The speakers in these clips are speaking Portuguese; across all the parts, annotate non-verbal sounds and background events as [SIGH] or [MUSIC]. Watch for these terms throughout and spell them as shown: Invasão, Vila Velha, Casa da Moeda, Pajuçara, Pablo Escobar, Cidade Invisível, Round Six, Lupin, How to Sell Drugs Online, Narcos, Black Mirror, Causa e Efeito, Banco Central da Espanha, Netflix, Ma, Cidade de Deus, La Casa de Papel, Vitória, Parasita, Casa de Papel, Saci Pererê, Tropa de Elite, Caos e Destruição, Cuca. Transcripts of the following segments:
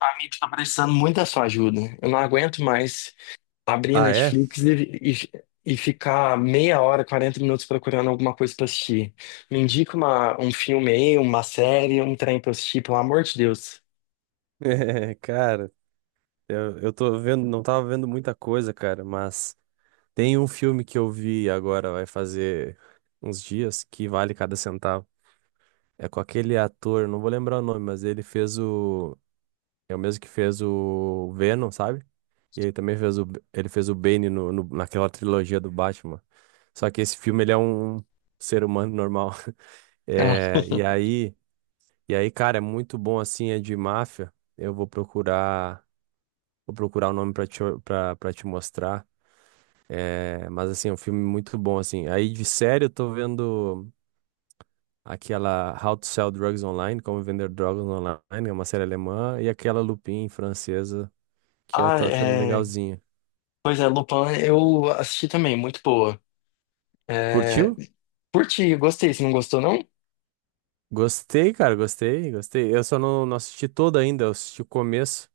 Amigo, tá precisando muito da sua ajuda. Eu não aguento mais abrir a Ah, é? Netflix [LAUGHS] e ficar meia hora, 40 minutos procurando alguma coisa pra assistir. Me indica um filme aí, uma série, um trem pra eu assistir, pelo amor de Deus. Cara, eu tô vendo, não tava vendo muita coisa, cara, mas tem um filme que eu vi agora, vai fazer uns dias, que vale cada centavo. É com aquele ator, não vou lembrar o nome, mas ele fez o. É o mesmo que fez o Venom, sabe? E ele também fez o. Ele fez o Bane naquela trilogia do Batman. Só que esse filme, ele é um ser humano normal. [LAUGHS] Ah, É, [LAUGHS] e aí, cara, é muito bom assim, é de máfia. Eu vou procurar. Vou procurar o nome pra te, pra, pra te mostrar. É, mas, assim, é um filme muito bom, assim. Aí, de série, eu tô vendo aquela How to Sell Drugs Online, Como Vender Drogas Online, é uma série alemã, e aquela Lupin, francesa, que eu Ah, tô achando é. legalzinha. Pois é, Lupin, eu assisti também, muito boa. É... Curtiu? Curti, gostei. Você não gostou, não? Gostei, cara, gostei, gostei. Eu só não assisti toda ainda, eu assisti o começo,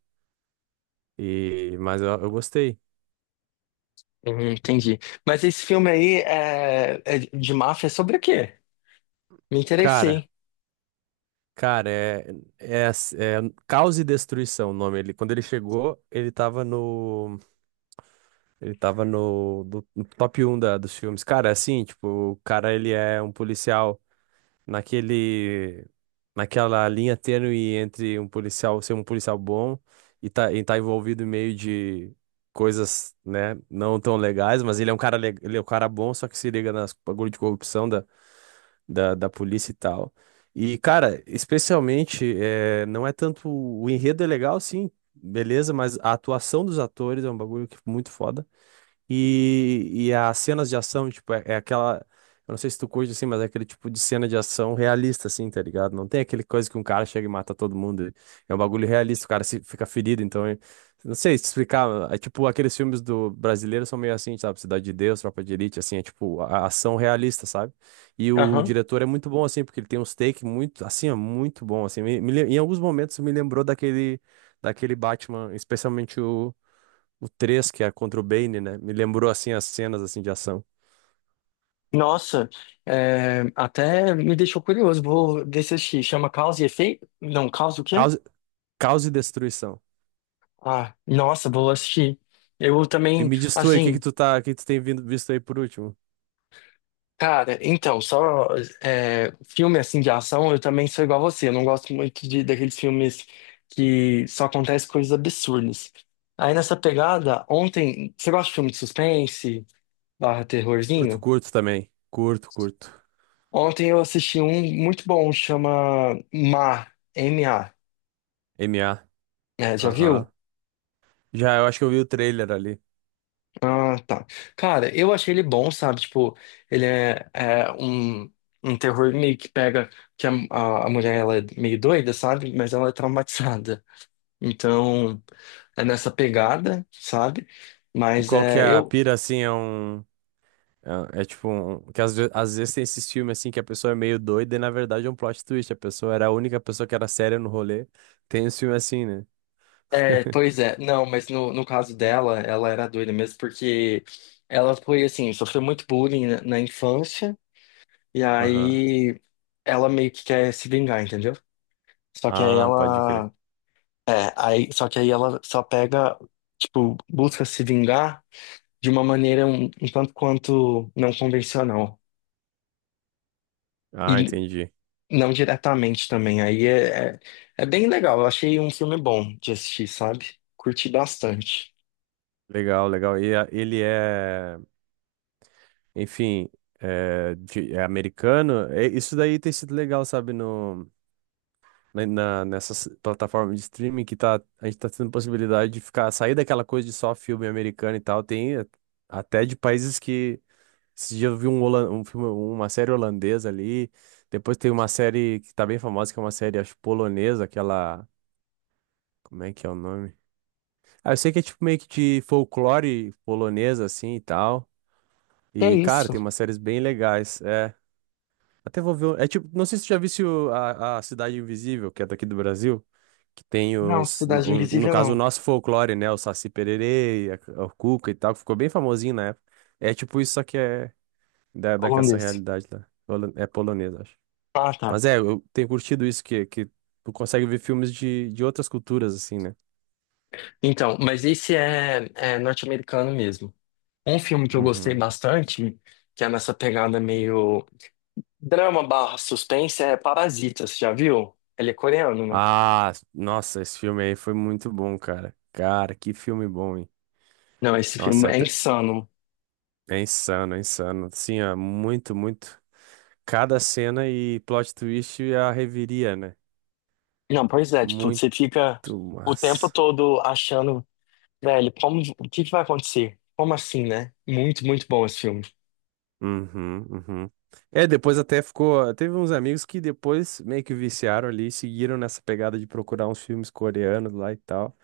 e, mas eu gostei. Uhum, entendi. Mas esse filme aí é de máfia sobre o quê? Me Cara, interessei. cara, é, é, é Caos e Destruição o nome. Ele, quando ele chegou, ele tava no... Ele tava no top 1 dos filmes. Cara, assim, tipo, o cara ele é um policial naquele, naquela linha tênue entre um policial ser um policial bom e tá envolvido em meio de coisas, né, não tão legais, mas ele é um cara, ele é um cara bom, só que se liga nas bagulho de corrupção da polícia e tal. E, cara, especialmente, é, não é tanto. O enredo é legal, sim, beleza, mas a atuação dos atores é um bagulho que é muito foda. E as cenas de ação, tipo, é, é aquela. Eu não sei se tu curte assim, mas é aquele tipo de cena de ação realista, assim, tá ligado? Não tem aquele coisa que um cara chega e mata todo mundo. É um bagulho realista, o cara se, fica ferido, então. Não sei te explicar. É tipo, aqueles filmes do brasileiro são meio assim, sabe? Cidade de Deus, Tropa de Elite, assim, é tipo a ação realista, sabe? E o diretor é muito bom, assim, porque ele tem uns takes muito, assim, é muito bom, assim. Em alguns momentos me lembrou daquele, daquele Batman, especialmente o 3 que é contra o Bane, né? Me lembrou assim as cenas assim de ação. Nossa, é, até me deixou curioso. Vou descer assistir. Chama Causa e Efeito? Não, Causa o quê? Caos, caos e destruição. Ah, nossa, vou assistir. Eu E também, me diz tu aí, o que que assim, tu tá, o que que tu tem vindo, visto aí por último? cara, então, só é, filme assim de ação, eu também sou igual a você. Eu não gosto muito daqueles filmes que só acontecem coisas absurdas. Aí nessa pegada, ontem, você gosta de filme de suspense, barra Curto, terrorzinho? curto também. Curto, curto. Ontem eu assisti um muito bom, chama Ma, Ma. M A. É, já Aham. viu? Já, eu acho que eu vi o trailer ali. Ah, tá. Cara, eu achei ele bom, sabe? Tipo, ele é um terror meio que pega que a mulher ela é meio doida, sabe? Mas ela é traumatizada. Então, é nessa pegada, sabe? E Mas qual que é, é a eu. pira, assim, é um... É, é tipo um... Que às vezes tem esses filmes, assim, que a pessoa é meio doida e, na verdade, é um plot twist. A pessoa era a única pessoa que era séria no rolê. Tem esse filme assim, né? É, [LAUGHS] pois é, não, mas no caso dela, ela era doida mesmo, porque ela foi assim, sofreu muito bullying na infância, e Aham. aí ela meio que quer se vingar, entendeu? Só que aí Ah, pode crer. ela É, aí, só que aí ela só pega, tipo, busca se vingar de uma maneira um tanto quanto não convencional. Ah, E entendi. não diretamente também. Aí é bem legal. Eu achei um filme bom de assistir, sabe? Curti bastante. Legal, legal. Ele é, enfim, é, é americano. É, isso daí tem sido legal, sabe, no, nessas plataformas de streaming que tá, a gente tá tendo possibilidade de ficar, sair daquela coisa de só filme americano e tal. Até de países que. Esse dia eu vi um, um filme, uma série holandesa ali. Depois tem uma série que tá bem famosa, que é uma série, acho, polonesa, aquela. Como é que é o nome? Ah, eu sei que é tipo meio que de folclore polonesa, assim e tal. É E, cara, isso? tem umas séries bem legais. É, até vou ver. É tipo, não sei se tu já viu a Cidade Invisível, que é daqui do Brasil, que tem Não, os, no, Cidade no Invisível caso, o não. nosso folclore, né? O Saci Pererê, a, o Cuca e tal, que ficou bem famosinho na época. É tipo isso, só que é daquela Holandês. realidade lá. É polonesa, acho. Ah, tá. Mas é, eu tenho curtido isso, que tu consegue ver filmes de outras culturas, assim, né? Então, mas esse é norte-americano mesmo. Um filme que eu gostei Uhum. bastante, que é nessa pegada meio. Drama barra suspense é Parasita, você já viu? Ele é coreano, né? Ah, nossa, esse filme aí foi muito bom, cara. Cara, que filme bom, hein? Não, esse filme Nossa, é até. insano. É insano, é insano. Assim, ó, muito, muito. Cada cena e plot twist é a reviria, né? Não, pois é, tipo, Muito você fica o tempo massa. todo achando, velho, como, o que que vai acontecer? Como assim, né? Muito, muito bom esse filme. Uhum, uhum. É, depois até ficou. Teve uns amigos que depois meio que viciaram ali, seguiram nessa pegada de procurar uns filmes coreanos lá e tal.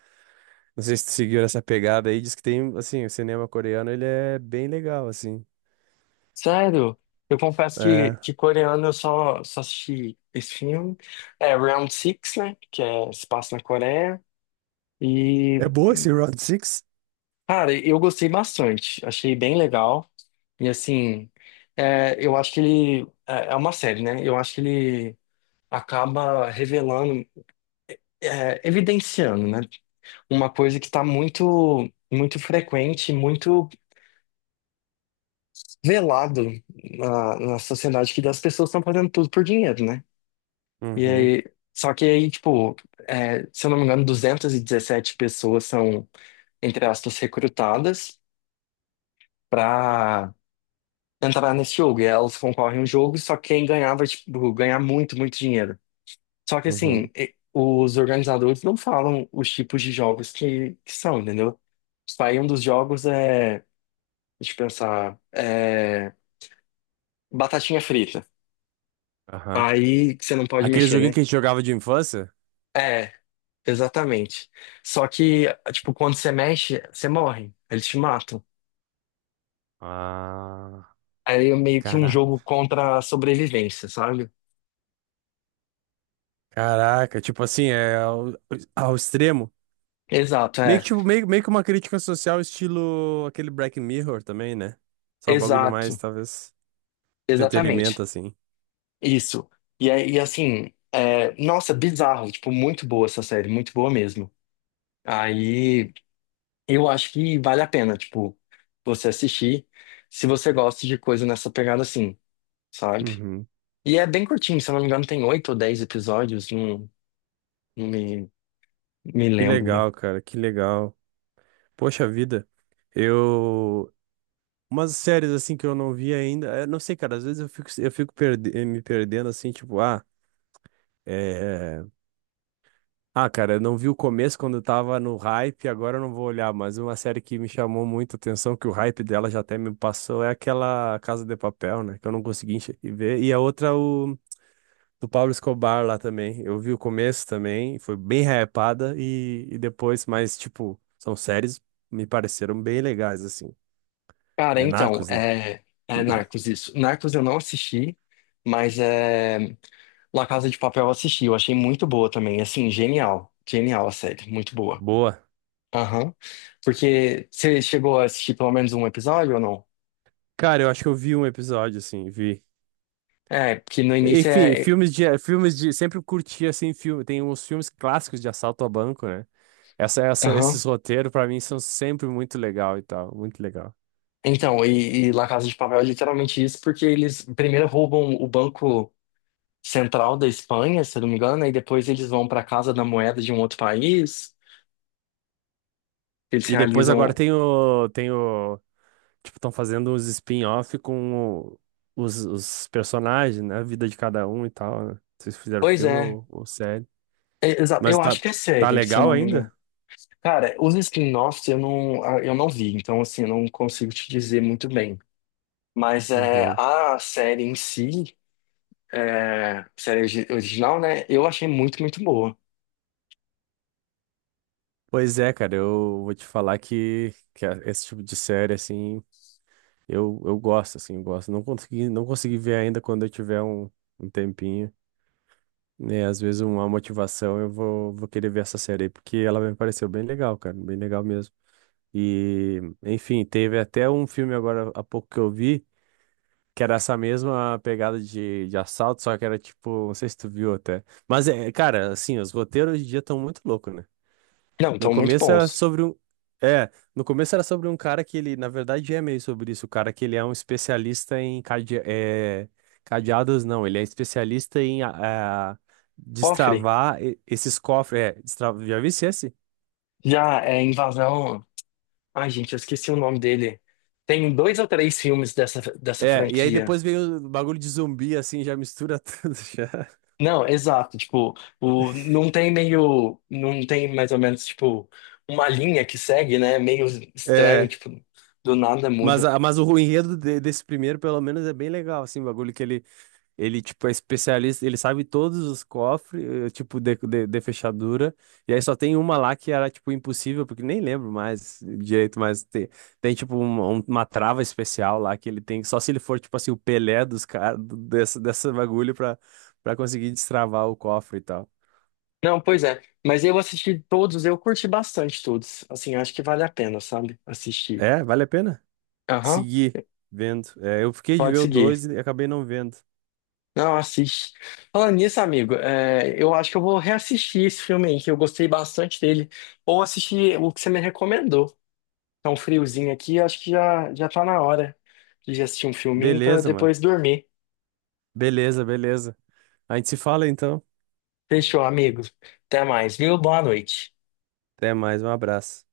Não sei se tu seguiu essa pegada aí, diz que tem, assim, o cinema coreano, ele é bem legal, assim. Sério, eu confesso que, É. que coreano eu só assisti esse filme. É Round Six, né? Que é, se passa na Coreia. É E boa esse Round Six? Cara, eu gostei bastante, achei bem legal. E assim, é, eu acho que ele. É é uma série, né? Eu acho que ele acaba revelando, é, evidenciando, né? Uma coisa que está muito, muito frequente, muito velado na sociedade, que as pessoas estão fazendo tudo por dinheiro, né? E Uhum, aí. Só que aí, tipo, é, se eu não me engano, 217 pessoas são, entre aspas, recrutadas para entrar nesse jogo. E elas concorrem a um jogo, só que quem ganhar vai, tipo, ganhar muito, muito dinheiro. Só que, assim, uhum, e- os organizadores não falam os tipos de jogos que são, entendeu? Tipo, aí um dos jogos é, deixa eu pensar, é batatinha frita. aham. Aí que você não pode Aquele mexer, joguinho né? que a gente jogava de infância? É, exatamente. Só que, tipo, quando você mexe, você morre. Eles te matam. Ah, Aí é meio que um jogo caraca. contra a sobrevivência, sabe? Caraca, tipo assim, é ao, ao extremo. Exato. Meio que, É. tipo, meio, meio que uma crítica social, estilo aquele Black Mirror também, né? Só um bagulho mais, Exato. talvez, entretenimento, Exatamente. assim. Isso. E é- e assim, é, nossa, bizarro, tipo, muito boa essa série, muito boa mesmo. Aí eu acho que vale a pena, tipo, você assistir, se você gosta de coisa nessa pegada assim, sabe? Uhum. E é bem curtinho, se eu não me engano, tem 8 ou 10 episódios, não não me Que lembro. legal, cara, que legal. Poxa vida, eu. Umas séries, assim, que eu não vi ainda. Eu não sei, cara, às vezes me perdendo, assim, tipo, ah. é, Ah, cara, eu não vi o começo quando eu tava no hype, agora eu não vou olhar, mas uma série que me chamou muito a atenção, que o hype dela já até me passou, é aquela Casa de Papel, né? Que eu não consegui ver. E a outra, o do Pablo Escobar lá também. Eu vi o começo também, foi bem hypada, e depois, mas, tipo, são séries me pareceram bem legais, assim. Cara, É então, Narcos, né? é Narcos isso. Narcos eu não assisti, mas é, La Casa de Papel eu assisti, eu achei muito boa também, assim, genial, genial a série, muito boa. Boa. Aham. Porque você chegou a assistir pelo menos um episódio ou não? Cara, eu acho que eu vi um episódio, assim, vi. É, porque no início Enfim, é. é. Filmes de, sempre curti assim filme, tem uns filmes clássicos de assalto a banco, né? Aham. Esses roteiros pra mim são sempre muito legal e tal, muito legal. Então, e La Casa de Papel é literalmente isso, porque eles primeiro roubam o Banco Central da Espanha, se eu não me engano, e depois eles vão para a Casa da Moeda de um outro país. Eles E depois agora realizam. tem o, tipo, estão fazendo uns spin-off com os personagens, né? A vida de cada um e tal, né? Vocês fizeram Pois filme é. ou série. É, Exato. Mas Eu tá, acho que é tá série, se eu legal não me engano. ainda? Cara, os spin-offs eu não vi, então assim, eu não consigo te dizer muito bem. Mas é, Uhum. a série em si, é, série original, né? Eu achei muito, muito boa. Pois é, cara, eu vou te falar que esse tipo de série, assim, eu gosto, assim, eu gosto. Não consegui ver ainda quando eu tiver um, um tempinho. Né, às vezes uma motivação eu vou querer ver essa série aí, porque ela me pareceu bem legal, cara, bem legal mesmo. E, enfim, teve até um filme agora há pouco que eu vi, que era essa mesma pegada de assalto, só que era tipo, não sei se tu viu até. Mas, é, cara, assim, os roteiros hoje em dia estão muito loucos, né? Não, No então muito começo era bons. sobre um. É, no começo era sobre um cara que ele, na verdade, é meio sobre isso. O cara que ele é um especialista em cade... é, cadeados, não. Ele é especialista em ah, é, Cofre, esses cofres. É, destra... já vi esse? já é Invasão. Ai, gente, eu esqueci o nome dele. Tem dois ou três filmes dessa É, e aí franquia. depois veio o bagulho de zumbi, assim, já mistura [LAUGHS] tudo já. Não, exato. Tipo, o, não tem meio. Não tem mais ou menos, tipo, uma linha que segue, né? Meio estranho, É. tipo, do nada Mas, muda. Mas o enredo desse primeiro, pelo menos, é bem legal, assim, o bagulho que ele, tipo, é especialista, ele sabe todos os cofres, eh, tipo, de fechadura. E aí só tem uma lá que era, tipo, impossível, porque nem lembro mais direito, mas tem, tem tipo, uma trava especial lá que ele tem, só se ele for, tipo, assim, o Pelé dos caras, dessa bagulho pra, pra conseguir destravar o cofre e tal. Não, pois é. Mas eu assisti todos, eu curti bastante todos. Assim, acho que vale a pena, sabe? Assistir. É, vale a pena Aham, seguir vendo. É, eu fiquei de pode ver o 2 seguir. e acabei não vendo. Não, assiste. Falando nisso, amigo, é, eu acho que eu vou reassistir esse filme aí, que eu gostei bastante dele. Ou assistir o que você me recomendou. Tá um friozinho aqui, acho que já, já tá na hora de assistir um filminho pra Beleza, mano. depois dormir. Beleza, beleza. A gente se fala, então. Fechou, amigo. Até mais, viu? Boa noite. Até mais, um abraço.